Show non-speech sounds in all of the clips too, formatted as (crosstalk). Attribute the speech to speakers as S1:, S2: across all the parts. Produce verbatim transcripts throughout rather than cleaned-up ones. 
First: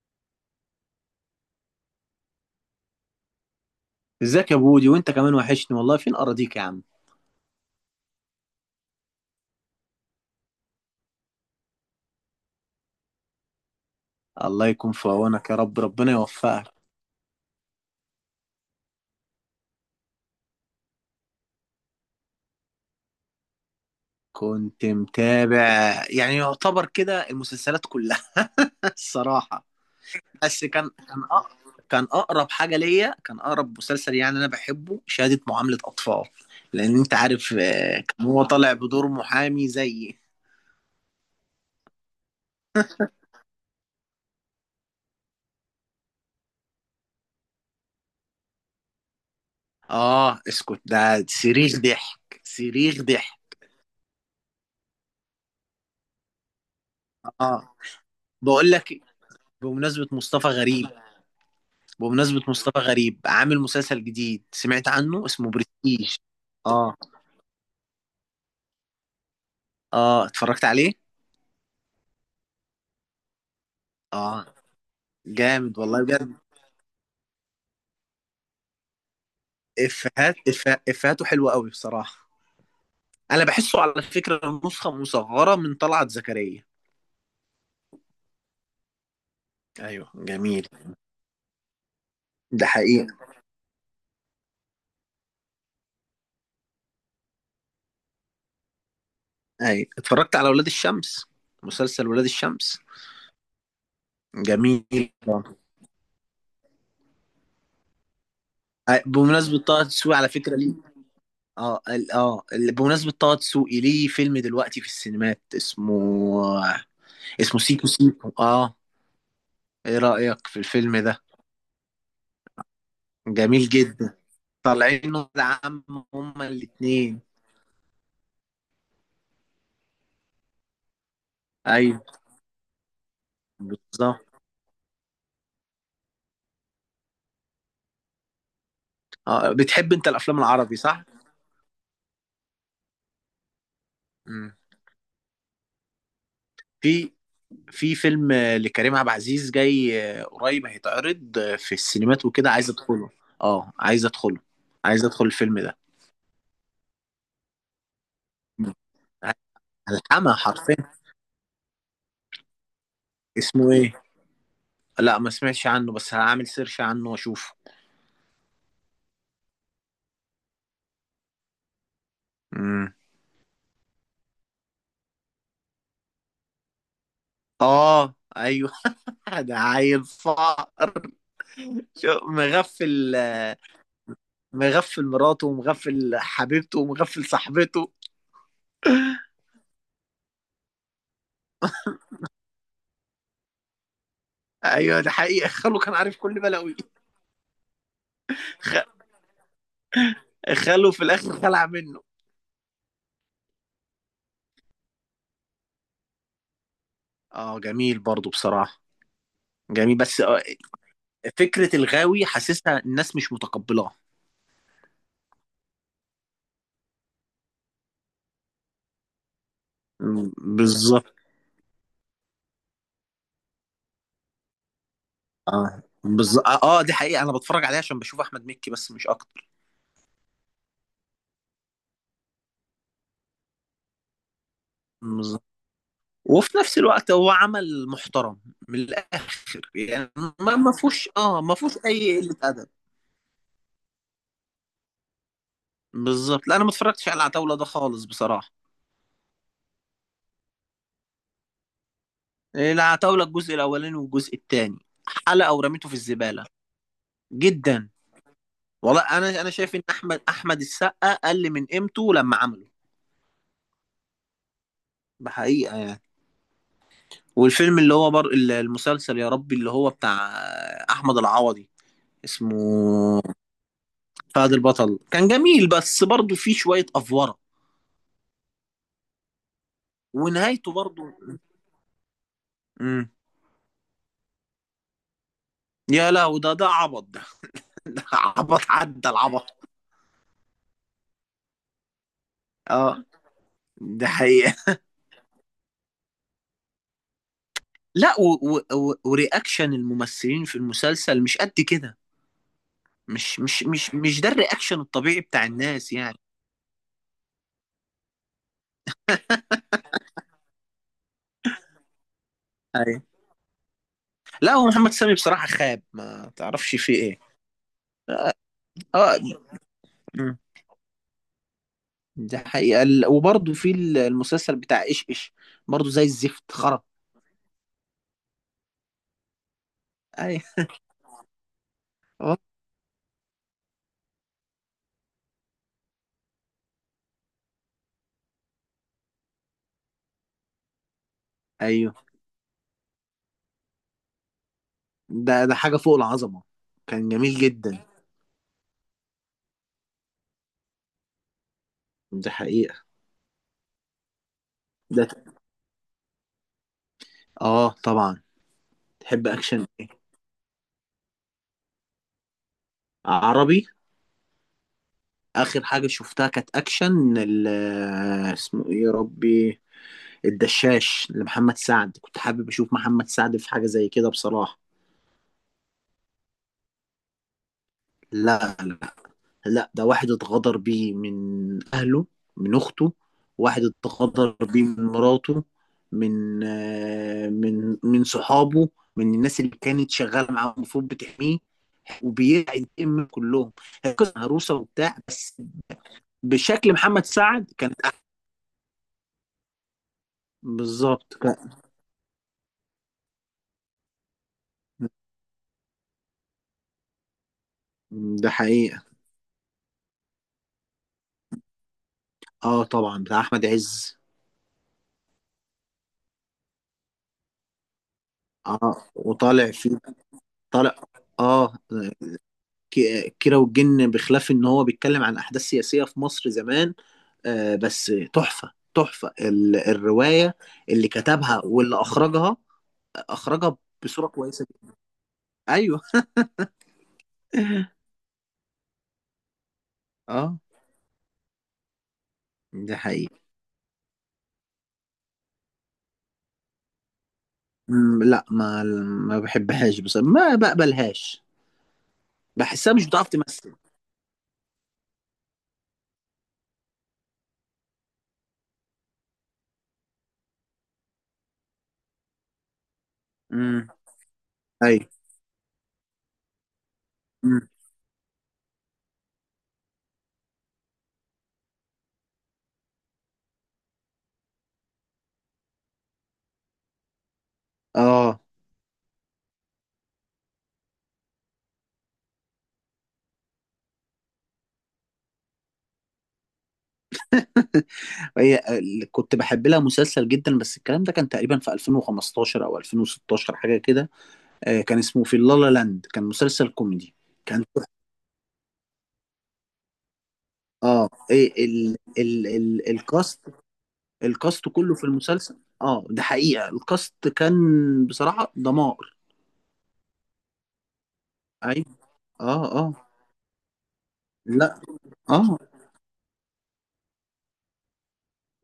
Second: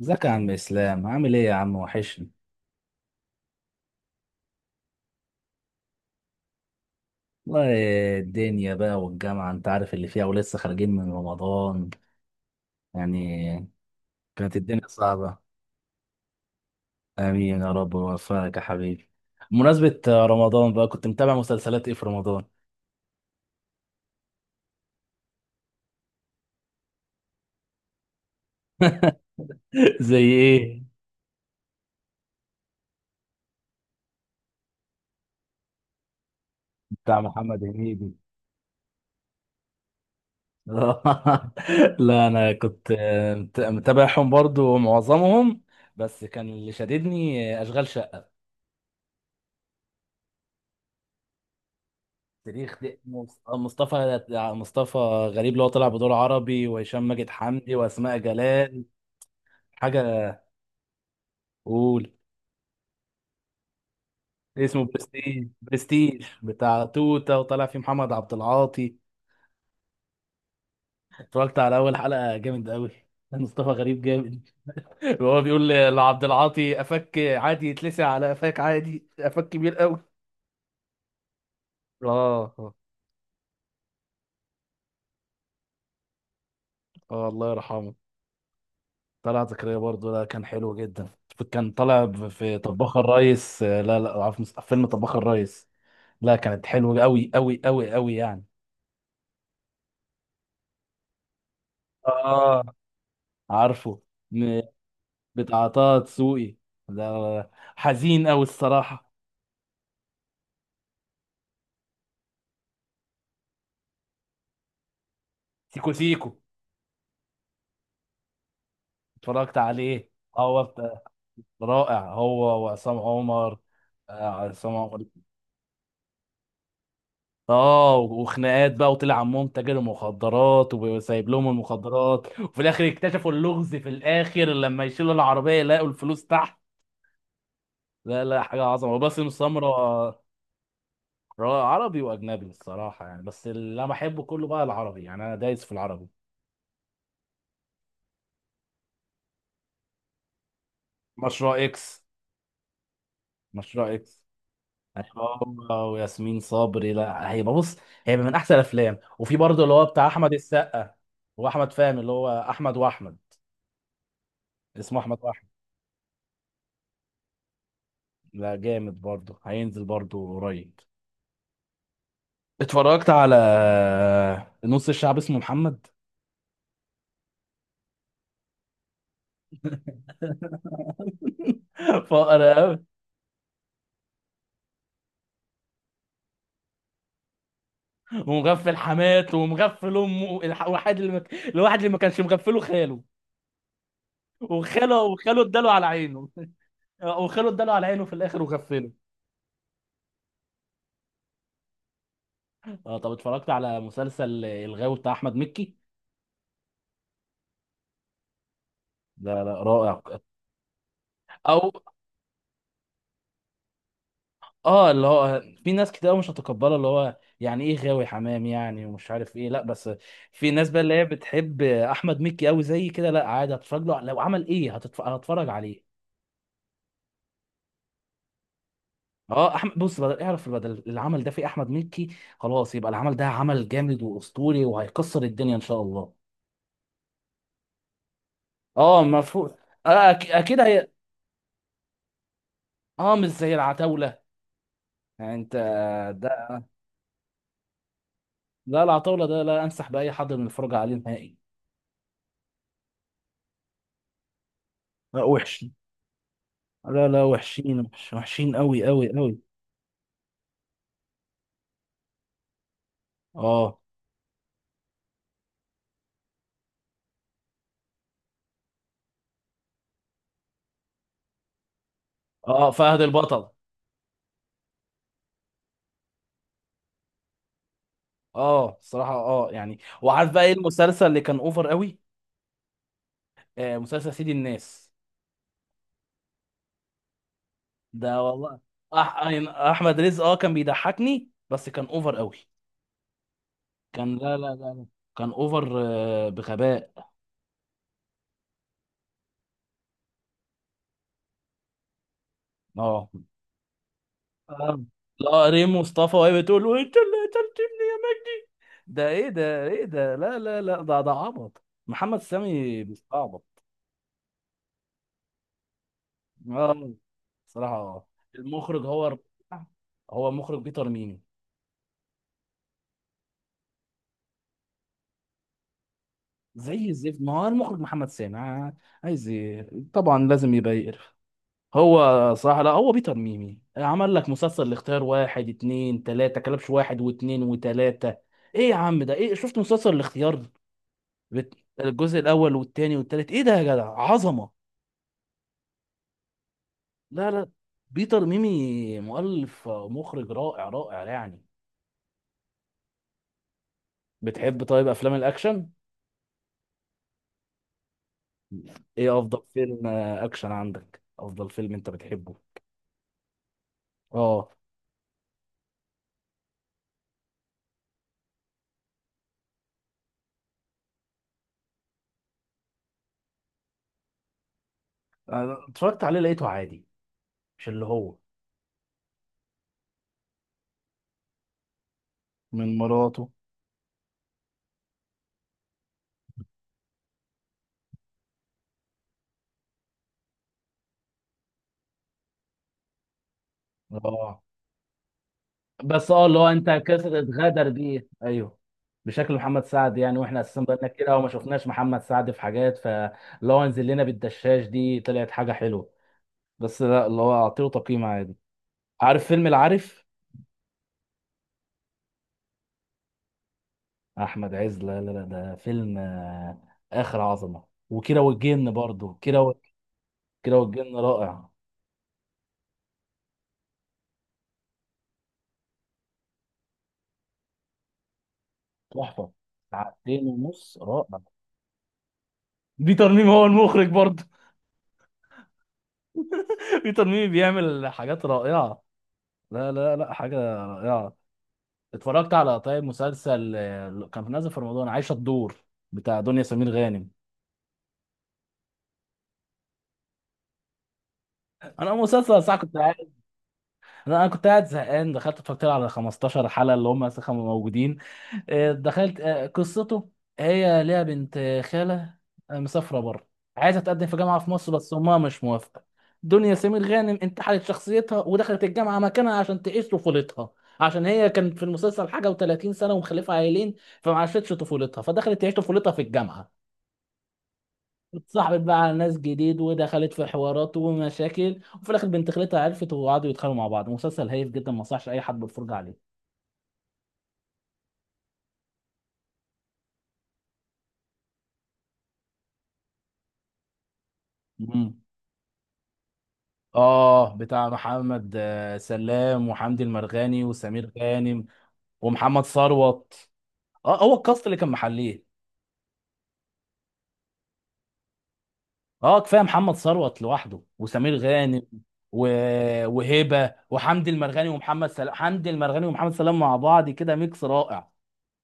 S1: ازيك يا عم اسلام؟ عامل ايه يا عم؟ وحشني
S2: ازيك يا بودي، وانت كمان وحشني والله. فين اراضيك يا عم؟
S1: والله. الدنيا بقى والجامعه انت عارف اللي فيها، ولسه خارجين من رمضان، يعني كانت
S2: الله
S1: الدنيا
S2: يكون في
S1: صعبه.
S2: عونك يا رب، ربنا يوفقك.
S1: امين يا رب ويوفقك يا حبيبي. بمناسبة رمضان بقى، كنت متابع مسلسلات ايه في رمضان؟
S2: كنت متابع، يعني يعتبر كده المسلسلات كلها. (laughs) الصراحة.
S1: (laughs) زي
S2: بس
S1: ايه؟
S2: كان كان أقرب. كان اقرب حاجة ليا، كان اقرب مسلسل يعني انا بحبه شهادة معاملة اطفال. لان انت
S1: بتاع
S2: عارف
S1: محمد
S2: آه،
S1: هنيدي.
S2: كان هو طالع بدور محامي زيي.
S1: (laughs) لا انا كنت مت- متابعهم برضو معظمهم، بس كان اللي شددني اشغال شقه.
S2: اه اسكت، ده صريخ ضحك
S1: تاريخ
S2: صريخ
S1: دي مص- آه،
S2: ضحك.
S1: مصطفى، مصطفى غريب، اللي هو طلع بدور عربي، وهشام ماجد، حمدي،
S2: اه
S1: واسماء
S2: بقول
S1: جلال.
S2: لك إيه، بمناسبة
S1: حاجه؟
S2: مصطفى غريب
S1: قول.
S2: بمناسبة مصطفى غريب عامل مسلسل جديد
S1: اسمه
S2: سمعت عنه
S1: برستيج،
S2: اسمه برستيج.
S1: برستيج بتاع
S2: اه،
S1: توته، وطلع فيه محمد عبد العاطي.
S2: اه اتفرجت عليه.
S1: اتفرجت على اول حلقه، جامد قوي، (laughs) مصطفى غريب
S2: اه
S1: جامد. (laughs) وهو بيقول
S2: جامد
S1: ل-
S2: والله
S1: لعبد
S2: بجد.
S1: العاطي قفاك عادي يتلسع، على قفاك عادي، قفاك كبير قوي.
S2: افهات إف- افهاته حلوة قوي بصراحة.
S1: اه اه.
S2: انا بحسه على فكرة نسخة مصغرة من طلعت زكريا.
S1: آه، الله يرحمه، طلعت زكريا
S2: ايوه
S1: برضه ده كان
S2: جميل.
S1: حلو جدا. كان طالع ب- في
S2: ده
S1: طباخ
S2: حقيقة.
S1: الريس، آه، لا لا، عارف مس- فيلم طباخ الريس؟ لا كانت حلوة أوي أوي أوي أوي يعني.
S2: ايوه اتفرجت على ولاد الشمس، مسلسل ولاد
S1: اه،
S2: الشمس.
S1: عارفه. م-
S2: جميل. آه.
S1: بتاع طه دسوقي ده، حزين أوي
S2: آه،
S1: الصراحة.
S2: بمناسبة طه دسوقي على فكرة ليه. اه ال- اه ال- بمناسبة طه دسوقي ليه فيلم دلوقتي في السينمات
S1: سيكو
S2: اسمه.
S1: سيكو
S2: اسمه سيكو سيكو، اه.
S1: اتفرجت
S2: ايه
S1: عليه.
S2: رأيك في
S1: هو
S2: الفيلم
S1: بت-
S2: ده؟
S1: رائع هو وعصام عمر.
S2: جميل
S1: آه،
S2: جدا.
S1: عصام عمر.
S2: طالعين ولاد عم، هما الاتنين.
S1: اه، وخناقات بقى، وطلع عمهم تاجر مخدرات، وسايب لهم
S2: ايوه
S1: المخدرات، وفي الاخر اكتشفوا اللغز، في
S2: بالظبط.
S1: الاخر لما يشيلوا العربيه يلاقوا الفلوس تحت. لا لا، حاجه عظمه، وباسم
S2: آه
S1: سمره.
S2: بتحب انت الافلام العربي، صح؟
S1: عربي واجنبي الصراحه يعني، بس اللي انا بحبه كله
S2: مم.
S1: بقى العربي، يعني انا دايس في العربي.
S2: في في فيلم آه، لكريم عبد العزيز جاي، آه، قريب هيتعرض آه،
S1: مشروع
S2: في
S1: اكس.
S2: السينمات وكده، عايز ادخله. اه
S1: مشروع
S2: عايز
S1: اكس.
S2: ادخله. عايز
S1: هيبقى
S2: ادخل الفيلم ده.
S1: هو وياسمين صبري، لا هيبقى بص، هيبقى من احسن
S2: مم.
S1: الافلام. وفي برضه اللي هو بتاع احمد
S2: هلحمها حرفيا.
S1: السقا واحمد فهمي، اللي هو احمد واحمد.
S2: اسمه ايه؟
S1: اسمه احمد
S2: لا ما
S1: واحمد.
S2: سمعتش عنه، بس هعمل سيرش عنه واشوفه.
S1: لا جامد، برضه هينزل برضه قريب.
S2: مم.
S1: اتفرجت على نص الشعب اسمه محمد.
S2: اه ايوه. (laughs) ده عيل فقر.
S1: (laughs)
S2: شو
S1: فقر قوي.
S2: مغفل. مغفل مراته ومغفل حبيبته ومغفل صاحبته.
S1: ومغفل حماته، ومغفل امه، الح- الواحد اللي ما- الواحد اللي ما كانش مغفله خاله،
S2: ايوه
S1: وخاله،
S2: ده
S1: وخاله
S2: حقيقة، (laughs)
S1: اداله
S2: خاله
S1: على
S2: كان عارف
S1: عينه.
S2: كل
S1: (laughs)
S2: بلاوي.
S1: آه، وخاله اداله على عينه في الاخر وغفله.
S2: خاله في الاخر خلع منه.
S1: اه، طب اتفرجت على مسلسل الغاوي بتاع احمد مكي؟
S2: اه جميل برضو بصراحة.
S1: لا لا،
S2: جميل
S1: رائع.
S2: بس، آه،
S1: او
S2: فكرة الغاوي حاسسها الناس مش متقبلاها.
S1: اه، اللي هو في ناس كتير مش هتقبله، اللي هو يعني ايه غاوي حمام يعني، ومش عارف ايه، لا بس
S2: م-
S1: في ناس بقى اللي هي
S2: بالظبط.
S1: بتحب احمد مكي قوي زي كده، لا عادي، هتفرج له لو عمل ايه، هتتف... هتفرج
S2: اه
S1: عليه.
S2: بالظبط، اه آه، دي حقيقة، انا بتفرج عليها عشان بشوف احمد مكي بس مش اكتر.
S1: اه، احمد بص، بدل اعرف بدل العمل ده في احمد مكي، خلاص يبقى العمل ده عمل جامد واسطوري، وهيكسر
S2: بالظبط.
S1: الدنيا ان شاء الله.
S2: وفي نفس الوقت هو عمل محترم، من
S1: اه، مفهوم.
S2: الاخر يعني.
S1: آه أك-
S2: ما
S1: اكيد
S2: ما
S1: هي.
S2: فيهوش اه ما فيهوش اي قلة ادب.
S1: اه، مش زي العتاوله، يعني انت،
S2: بالظبط، لا
S1: ده
S2: انا ما اتفرجتش على العتاوله ده خالص بصراحه.
S1: لا العتاوله ده لا انصح باي حد من الفرجه عليه نهائي.
S2: العتاوله الجزء الاولاني والجزء الثاني،
S1: لا
S2: حلقه
S1: وحش.
S2: ورميته في الزباله.
S1: لا لا وحشين،
S2: جدا،
S1: وحش- وحشين قوي
S2: والله
S1: قوي قوي.
S2: انا انا شايف ان احمد احمد السقا قل من قيمته لما عمله.
S1: اه
S2: بحقيقه يعني. والفيلم اللي هو بر... المسلسل يا ربي اللي هو بتاع احمد العوضي
S1: اه، فهد
S2: اسمه
S1: البطل.
S2: فهد البطل. كان جميل بس برضه فيه شويه افوره،
S1: اه الصراحه، اه يعني، وعارف بقى ايه
S2: ونهايته برضه.
S1: المسلسل اللي كان اوفر قوي؟
S2: امم.
S1: آه، مسلسل سيد الناس.
S2: يا لهوي، ده ده عبط ده. (laughs) ده
S1: ده والله
S2: عبط عدى
S1: أح... أي-
S2: العبط.
S1: احمد رزق اه كان بيضحكني، بس كان اوفر قوي.
S2: اه ده
S1: كان لا لا
S2: حقيقة.
S1: لا لا. كان اوفر آه، بغباء.
S2: لا و... و... و... ورياكشن الممثلين في المسلسل مش قد كده.
S1: اه
S2: مش مش مش مش ده
S1: اه.
S2: الرياكشن الطبيعي بتاع
S1: لا ريم
S2: الناس
S1: مصطفى
S2: يعني.
S1: وهي بتقول "وانت اللي قتلت ابني يا مجدي"، ده ايه ده، ايه ده، لا لا لا، ده ده عبط، محمد سامي
S2: ايوه.
S1: بيستعبط.
S2: لا هو محمد سامي بصراحة خاب، ما تعرفش
S1: اه،
S2: فيه ايه.
S1: صراحة اه. المخرج هو،
S2: اه.
S1: هو
S2: مم.
S1: مخرج بيتر ميمي.
S2: دي حقيقة. ال- وبرضه في ال- المسلسل بتاع ايش ايش، برضه زي الزفت خرب.
S1: زي الزفت، ما هو المخرج محمد سامي، ع- عايز ايه؟ طبعا
S2: ايوه.
S1: لازم يبقى يقرف. هو
S2: آه.
S1: صراحة، لا هو بيتر ميمي عمل لك مسلسل الاختيار واحد اتنين تلاتة، كلبش واحد واتنين وتلاتة. ايه يا عم ده؟ ايه، شفت مسلسل الاختيار؟ بت-
S2: ايوه
S1: الجزء الاول والتاني والتالت، ايه ده يا جدع، عظمه.
S2: ده ده حاجة فوق العظمة. كان
S1: لا
S2: جميل
S1: لا
S2: جدا.
S1: بيتر ميمي مؤلف مخرج رائع، رائع يعني.
S2: دي حقيقة.
S1: بتحب طيب
S2: ده
S1: افلام
S2: ت-
S1: الاكشن؟
S2: اه طبعا.
S1: ايه
S2: تحب
S1: افضل
S2: اكشن
S1: فيلم
S2: ايه؟
S1: آه، اكشن عندك، افضل فيلم انت بتحبه؟
S2: عربي.
S1: اه،
S2: اخر حاجه شفتها كانت اكشن، ال- اسمه ايه يا ربي؟ الدشاش لمحمد سعد، كنت حابب اشوف محمد سعد في حاجه زي كده بصراحه.
S1: أنا اتفرجت عليه، لقيته عادي. مش اللي هو
S2: لا لا لا، ده واحد اتغدر بيه من اهله، من
S1: من
S2: اخته.
S1: مراته؟
S2: واحد اتغدر بيه من مراته، من آه، من من صحابه. من الناس اللي كانت شغاله معاه المفروض بتحميه، وبينتقم من كلهم. هي قصه
S1: اه
S2: هروسه وبتاع بس.
S1: بس اه اللي هو انت
S2: بشكل محمد
S1: كسر
S2: سعد
S1: اتغدر
S2: كانت احسن.
S1: بيه، ايوه. بشكل محمد سعد يعني، واحنا اساسا بقالنا كتير
S2: بالظبط.
S1: قوي ما شفناش محمد سعد في حاجات، فلو انزل لنا بالدشاش دي طلعت حاجه حلوه، بس لا اللي هو اعطيه تقييم
S2: ده
S1: عادي.
S2: حقيقة.
S1: عارف فيلم العارف؟
S2: اه طبعا، بتاع احمد عز.
S1: احمد عز، لا لا لا، ده فيلم آه، اخر عظمه. وكيرة والجن
S2: اه
S1: برضو، كيرة
S2: وطالع
S1: و-
S2: فيه.
S1: كيرة
S2: طالع.
S1: والجن رائع.
S2: اه. ك- كيرة والجن، بخلاف ان هو بيتكلم عن احداث سياسية في مصر زمان، آه، بس تحفة تحفة
S1: تحفه،
S2: ال-
S1: ساعتين
S2: الرواية،
S1: ونص،
S2: اللي
S1: رائع.
S2: كتبها واللي اخرجها.
S1: بيتر ميمي هو
S2: اخرجها
S1: المخرج
S2: بصورة
S1: برضو.
S2: كويسة جدا. ايوه.
S1: (laughs) بيتر ميمي بيعمل
S2: (laughs)
S1: حاجات رائعه. لا لا لا، حاجه
S2: اه
S1: رائعه. اتفرجت على
S2: ده
S1: طيب
S2: حقيقي.
S1: مسلسل آه، كان نازل في رمضان، عايشه الدور، بتاع دنيا سمير غانم؟
S2: مم، لا ما ما بحبهاش بس ما بقبلهاش.
S1: انا مسلسل ساعه
S2: بحسها
S1: كنت،
S2: مش بتعرف تمثل.
S1: انا أنا كنت قاعد زهقان، دخلت اتفرجت له على خمستاشر حلقه اللي هم لسه كانوا موجودين. آه، دخلت، آه، قصته، هي ليها بنت آه، خاله آه، مسافره بره،
S2: امم.
S1: عايزه تقدم في جامعه في مصر،
S2: ايوه.
S1: بس امها مش موافقه. دنيا سمير غانم
S2: مم.
S1: انتحلت شخصيتها ودخلت الجامعه مكانها عشان تعيش طفولتها، عشان هي كانت في المسلسل حاجه و30 سنه ومخلفه عيلين، فما عاشتش طفولتها، فدخلت تعيش طفولتها في الجامعه.
S2: اه.
S1: اتصاحبت بقى على ناس جديد، ودخلت في حوارات ومشاكل، وفي الاخر بنت خالتها عرفت، وقعدوا يتخانقوا مع بعض. مسلسل هايف جدا، ما انصحش اي حد بالفرجه عليه.
S2: هي اللي كنت بحب لها مسلسل جدا، بس الكلام ده كان تقريبا في الفين وخمستاشر او الفين وستاشر حاجه كده. آه، كان
S1: مم.
S2: اسمه في اللالا لاند، كان مسلسل كوميدي.
S1: اه،
S2: كان،
S1: بتاع محمد آه، سلام، وحمدي المرغني،
S2: اه
S1: وسمير غانم،
S2: إيه ال ال
S1: ومحمد
S2: ال الكاست؟
S1: ثروت. اه، هو الكاست
S2: الكاست
S1: اللي كان
S2: كله في
S1: محليه.
S2: المسلسل، اه ده حقيقه الكاست كان بصراحه دمار.
S1: اه، كفايه محمد ثروت لوحده وسمير غانم
S2: ايوه.
S1: و...
S2: اه اه.
S1: وهبه وحمدي المرغني
S2: لا
S1: ومحمد سلام،
S2: اه
S1: حمدي المرغني ومحمد سلام مع بعض كده ميكس رائع.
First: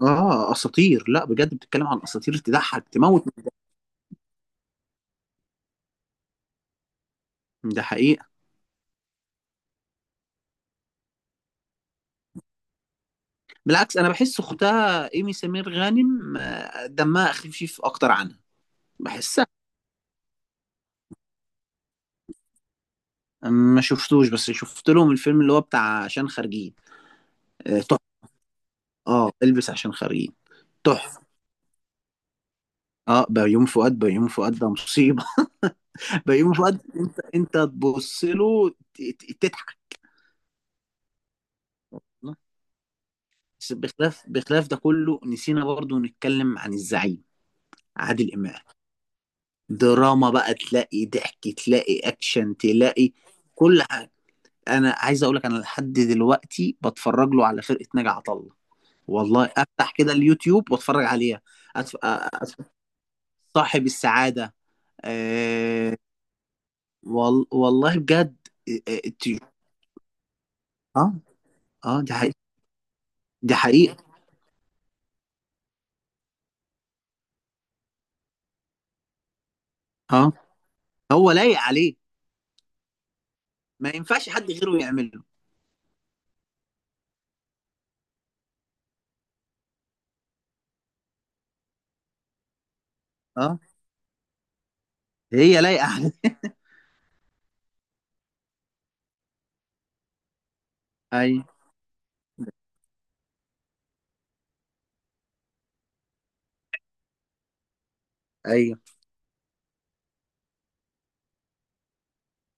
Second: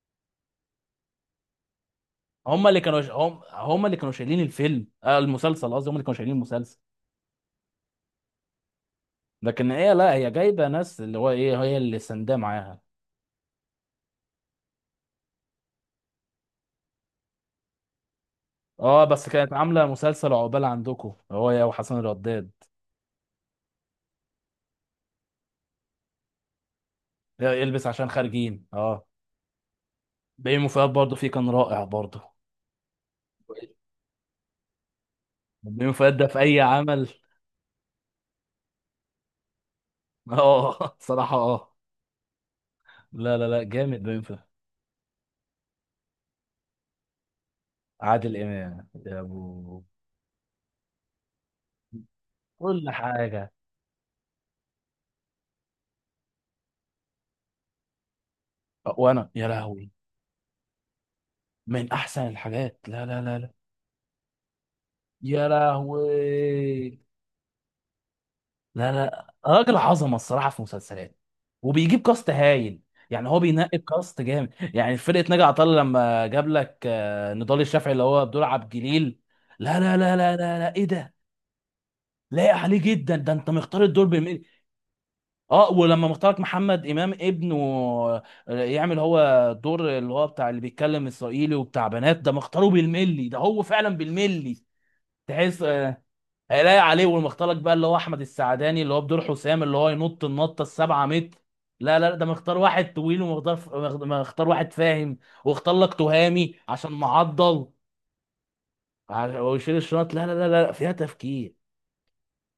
S2: اه اساطير، لا بجد بتتكلم عن اساطير
S1: هم اللي
S2: تضحك
S1: كانوا
S2: تموت.
S1: هم, هم اللي كانوا شايلين الفيلم، آه المسلسل قصدي، هم اللي كانوا شايلين المسلسل.
S2: ده حقيقه.
S1: لكن هي لا هي جايبه ناس اللي هو ايه، هي اللي سنداه معاها.
S2: بالعكس انا بحس اختها ايمي سمير غانم آه، دمها خفيف اكتر عنها.
S1: اه، بس
S2: بحس.
S1: كانت عامله مسلسل عقبال عندكم هو يا، وحسن الرداد،
S2: ما شفتوش، بس شفت لهم الفيلم اللي هو بتاع عشان خارجين. آه،
S1: البس
S2: تحفة.
S1: عشان خارجين. اه،
S2: اه البس عشان خارجين،
S1: بيومي فؤاد برضه
S2: تحفة.
S1: فيه، كان رائع برضه.
S2: اه بيومي فؤاد، بيومي فؤاد ده مصيبة.
S1: بيومي فؤاد
S2: (laughs)
S1: ده في
S2: بيومي
S1: اي
S2: فؤاد
S1: عمل.
S2: انت انت تبص له ت- ت- تضحك.
S1: اه، (laughs) صراحه اه. لا لا لا،
S2: بس
S1: جامد بيومي
S2: بخلاف
S1: فؤاد.
S2: بخلاف ده كله، نسينا برضو نتكلم عن الزعيم عادل
S1: عادل
S2: إمام.
S1: امام، يا ابو،
S2: دراما بقى، تلاقي ضحك تلاقي اكشن
S1: كل
S2: تلاقي
S1: حاجه.
S2: كل حاجة. انا عايز اقول لك انا لحد دلوقتي بتفرج له على فرقة ناجي عطا الله.
S1: وانا
S2: والله
S1: يا لهوي،
S2: افتح كده اليوتيوب واتفرج عليها.
S1: من
S2: أتف...
S1: احسن
S2: أ-
S1: الحاجات. لا لا لا،
S2: صاحب السعادة،
S1: يا
S2: آه
S1: لهوي.
S2: وال والله بجد. آه
S1: لا
S2: آه
S1: لا
S2: ت-
S1: راجل عظمه الصراحه، في
S2: آه،
S1: مسلسلات،
S2: آه،
S1: وبيجيب
S2: دي
S1: كاست
S2: حقيقة.
S1: هايل. يعني هو
S2: دي
S1: بينقي
S2: حقيقة.
S1: الكاست جامد، يعني فرقه ناجي عطا الله، لما جاب لك آه، نضال الشافعي اللي هو بدور عبد الجليل، لا لا لا
S2: اه
S1: لا لا لا ايه ده،
S2: هو لايق عليه.
S1: لايق عليه جدا، ده انت مختار
S2: ما
S1: الدور
S2: ينفعش
S1: بمين.
S2: حد غيره يعمله.
S1: اه، ولما مختارك محمد امام ابنه آه، يعمل هو دور اللي هو بتاع اللي بيتكلم اسرائيلي وبتاع بنات، ده مختاره بالملي، ده
S2: اه
S1: هو فعلا بالملي.
S2: هي
S1: تحس
S2: لايقة
S1: آه،
S2: عليه.
S1: هيلاقي عليه. والمختلط بقى اللي هو احمد السعداني اللي هو بدور حسام، اللي هو ينط النطه السبعة
S2: (laughs)
S1: متر،
S2: ايوه.
S1: لا لا لا، ده مختار واحد طويل، ومختار، مختار واحد فاهم، واختار لك تهامي عشان معضل
S2: ايوه.
S1: ع- ويشيل الشنط، لا لا لا لا، فيها تفكير.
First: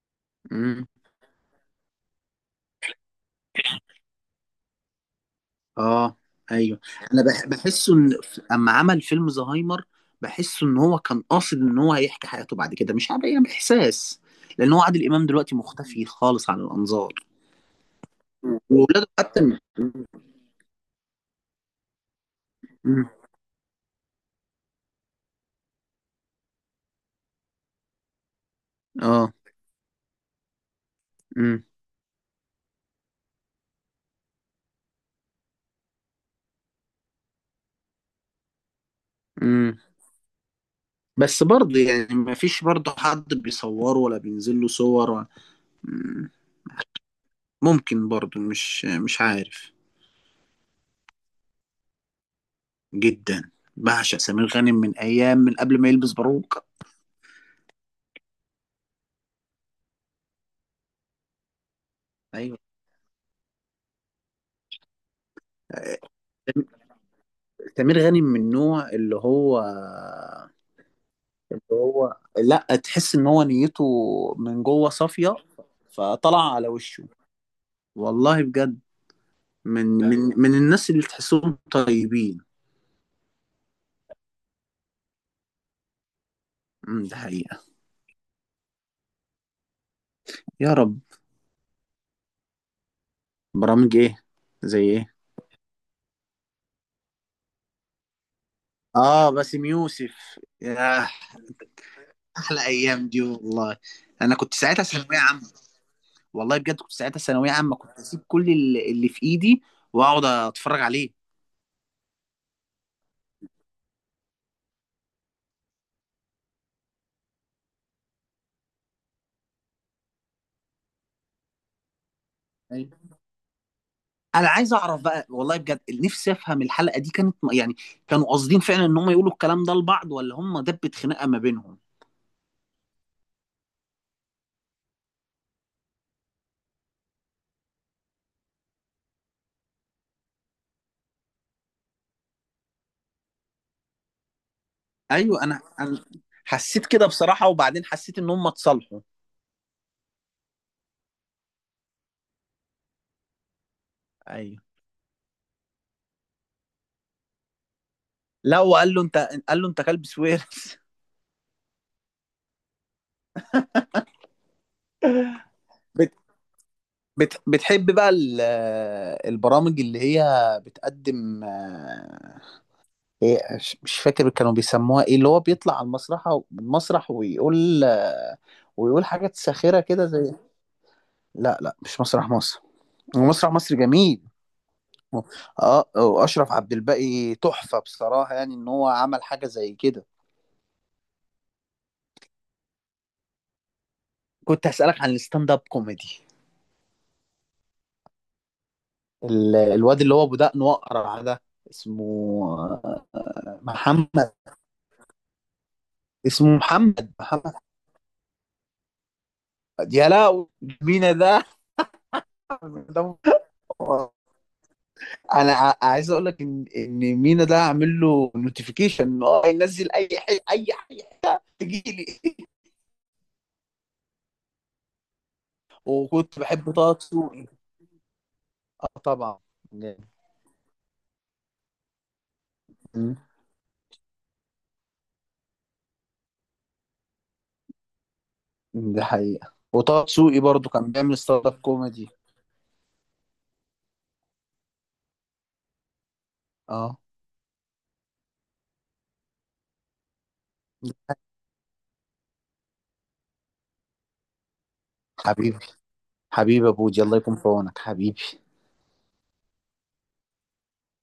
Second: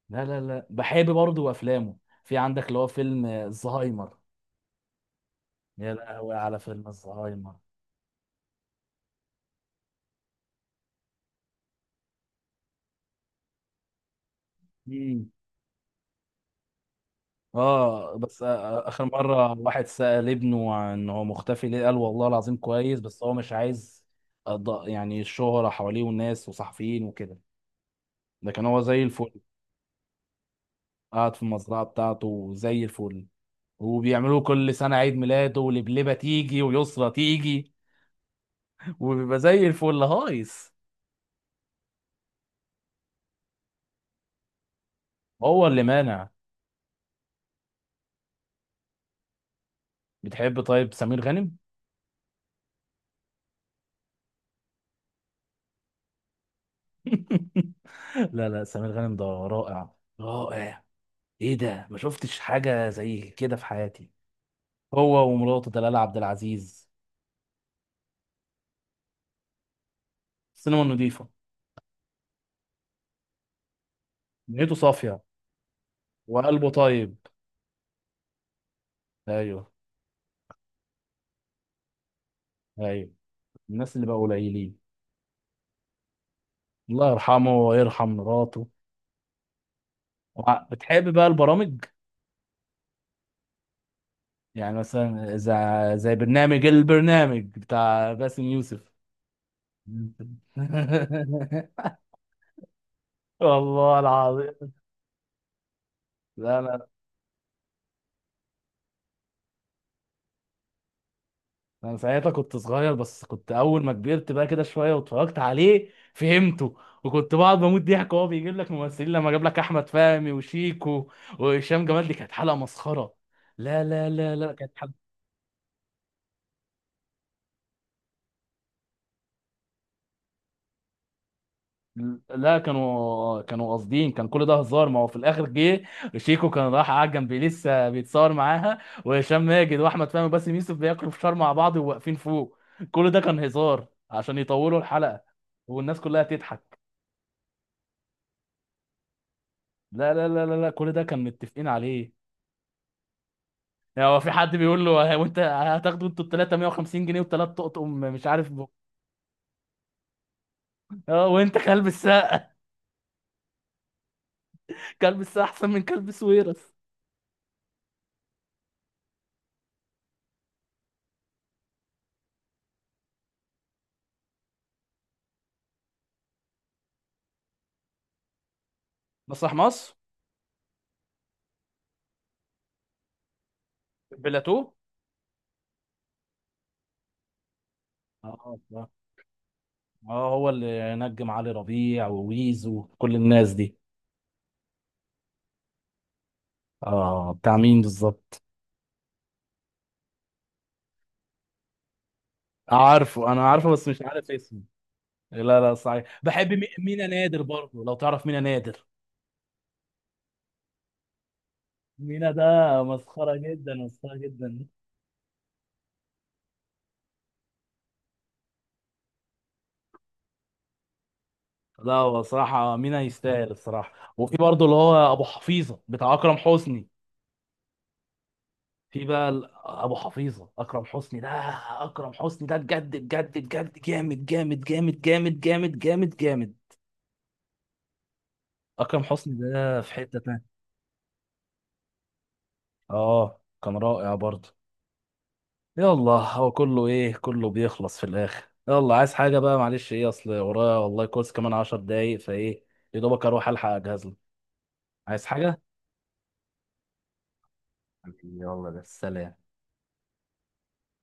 S1: لا لا لا،
S2: امم.
S1: بحب برضه افلامه. في عندك اللي هو فيلم آه، الزهايمر، يا
S2: اه
S1: لهوي على
S2: ايوه.
S1: فيلم
S2: انا بح
S1: الزهايمر.
S2: بحسه ان، ف- اما عمل فيلم زهايمر، بحسه ان هو كان قاصد ان هو هيحكي حياته بعد كده، مش عارف يعني احساس. لان هو عادل امام
S1: مم.
S2: دلوقتي مختفي خالص عن الانظار.
S1: اه بس آه، آه، اخر
S2: واولاده حتى.
S1: مره
S2: م-
S1: واحد سأل ابنه عن هو مختفي ليه، قال والله العظيم كويس، بس
S2: م-
S1: هو مش عايز، أض- يعني الشهره حواليه والناس وصحفيين وكده، لكن هو زي
S2: اه
S1: الفل، قاعد في المزرعه بتاعته زي الفل، وبيعملوا كل سنه عيد ميلاده، ولبلبه تيجي ويسرى تيجي، (laughs) وبيبقى زي
S2: امم
S1: الفل هايص.
S2: بس برضه يعني ما فيش برضه حد بيصوره ولا بينزل له صور ولا-
S1: هو اللي
S2: مم،
S1: مانع.
S2: ممكن برضه مش مش عارف.
S1: بتحب طيب سمير غانم؟
S2: جدا. بعشق سمير غانم من ايام، من قبل ما يلبس باروكة.
S1: (laughs) لا لا، سمير غانم ده رائع رائع. ايه ده، ما شفتش
S2: ايوه.
S1: حاجه زي كده في حياتي. هو ومراته دلال عبد العزيز،
S2: سمير غانم من النوع اللي هو،
S1: السينما نضيفة،
S2: اللي هو لا تحس ان هو نيته من
S1: نيته
S2: جوه
S1: صافية،
S2: صافية فطلع على
S1: وقلبه
S2: وشه.
S1: طيب.
S2: والله بجد.
S1: ايوه.
S2: من من من الناس اللي تحسهم طيبين.
S1: ايوه. الناس اللي بقى قليلين.
S2: مم،
S1: الله
S2: ده
S1: يرحمه
S2: حقيقة.
S1: ويرحم مراته. وع-
S2: يا رب.
S1: بتحب بقى البرامج؟
S2: برامج ايه؟
S1: يعني
S2: زي ايه؟
S1: مثلا زي, زي برنامج البرنامج بتاع باسم يوسف.
S2: اه باسم يوسف، ياه
S1: (laughs)
S2: احلى ايام دي والله.
S1: والله
S2: انا كنت
S1: العظيم.
S2: ساعتها ثانويه عامه. والله بجد
S1: لا
S2: كنت ساعتها ثانويه عامه، كنت اسيب كل اللي اللي في ايدي واقعد اتفرج عليه.
S1: انا ساعتها كنت صغير، بس كنت اول ما كبرت بقى كده شويه واتفرجت عليه، فهمته، وكنت بقعد بموت ضحك. وهو بيجيب لك ممثلين، لما جاب لك احمد فهمي وشيكو وهشام جمال، دي كانت حلقه
S2: أيوة.
S1: مسخره. لا لا لا
S2: انا
S1: لا كانت
S2: عايز
S1: حلقه.
S2: اعرف بقى، والله بجد نفسي افهم، الحلقه دي كانت م- يعني كانوا قاصدين فعلا ان هم يقولوا الكلام ده لبعض، ولا هم دبت خناقه ما بينهم؟
S1: لا كانوا كانوا قاصدين، كان كل ده هزار، ما هو في الاخر جه شيكو كان راح قاعد جنبي لسه بيتصور معاها، وهشام ماجد واحمد فهمي وباسم يوسف بياكلوا فشار مع بعض وواقفين فوق، كل ده كان هزار عشان يطولوا الحلقه
S2: ايوه. انا
S1: والناس
S2: انا
S1: كلها تضحك.
S2: حسيت كده بصراحه، وبعدين حسيت ان هم اتصالحوا.
S1: لا لا لا لا لا، كل ده كان متفقين عليه. يعني هو في حد
S2: ايوه.
S1: بيقول له "ها- وانت هتاخدوا انتوا التلاتة مية وخمسين جنيه وثلاث تقطقم مش عارف
S2: لا،
S1: ب...
S2: وقال له انت، قال له انت كلب سويرس.
S1: اه، وانت كلب الساعة، (laughs) كلب الساعة احسن من كلب
S2: (laughs)
S1: سويرس.
S2: بت... بتحب بقى ال... البرامج اللي هي بتقدم، آه، ايه، مش مش فاكر كانوا بيسموها ايه، اللي هو بيطلع على المسرح المسرح ويقول آه، ويقول حاجات
S1: مسرح
S2: ساخرة
S1: مصر.
S2: كده، زي. لا لا، مش مسرح مصر، هو مسرح مصر جميل.
S1: بلاتو.
S2: اه واشرف عبد الباقي تحفة
S1: اه
S2: بصراحة، يعني ان هو
S1: اه،
S2: عمل حاجة زي كده.
S1: آه، هو اللي نجم علي ربيع وويز وكل الناس دي.
S2: كنت هسألك عن الستاند اب كوميدي.
S1: اه، بتاع مين بالظبط؟
S2: ال... الواد اللي هو ابو دقن واقرع ده، اسمه،
S1: عارفه، انا
S2: آه،
S1: عارفه بس مش عارف
S2: محمد.
S1: اسمه. لا لا، صحيح،
S2: اسمه
S1: بحب مي- مينا
S2: محمد،
S1: نادر
S2: محمد
S1: برضه، لو تعرف مينا نادر.
S2: يا لا. مينا ده.
S1: مينا ده مسخرة
S2: ده-
S1: جدا، مسخرة جدا.
S2: انا ع- عايز اقول لك ان ان مينا ده عامل له نوتيفيكيشن ان هو ينزل اي حاجه، اي حاجه تجي
S1: لا
S2: لي.
S1: هو
S2: (laughs)
S1: صراحة مينا يستاهل الصراحة. وفي برضه اللي هو أبو حفيظة بتاع أكرم
S2: وكنت بحب
S1: حسني.
S2: طه دسوقي. اه
S1: في بقى
S2: طبعا.
S1: ال- أبو
S2: جامد.
S1: حفيظة، أكرم حسني ده، أكرم حسني ده بجد
S2: مم.
S1: بجد بجد جامد جامد جامد جامد جامد جامد جامد. أكرم
S2: ده
S1: حسني
S2: حقيقه،
S1: ده في
S2: وطه
S1: حتة
S2: دسوقي
S1: تانية.
S2: برضه كان بيعمل ستارت اب كوميدي.
S1: آه، كان رائع برضه. يلا هو كله
S2: اه
S1: إيه، كله بيخلص في الآخر. يلا عايز حاجة بقى؟ معلش، إيه أصل ورايا والله كورس كمان عشر دقايق، فإيه يا دوبك أروح ألحق أجهز لك. عايز
S2: حبيبي،
S1: حاجة؟
S2: حبيبي يا بودي، الله يكون في عونك حبيبي.
S1: يلا بس، سلام.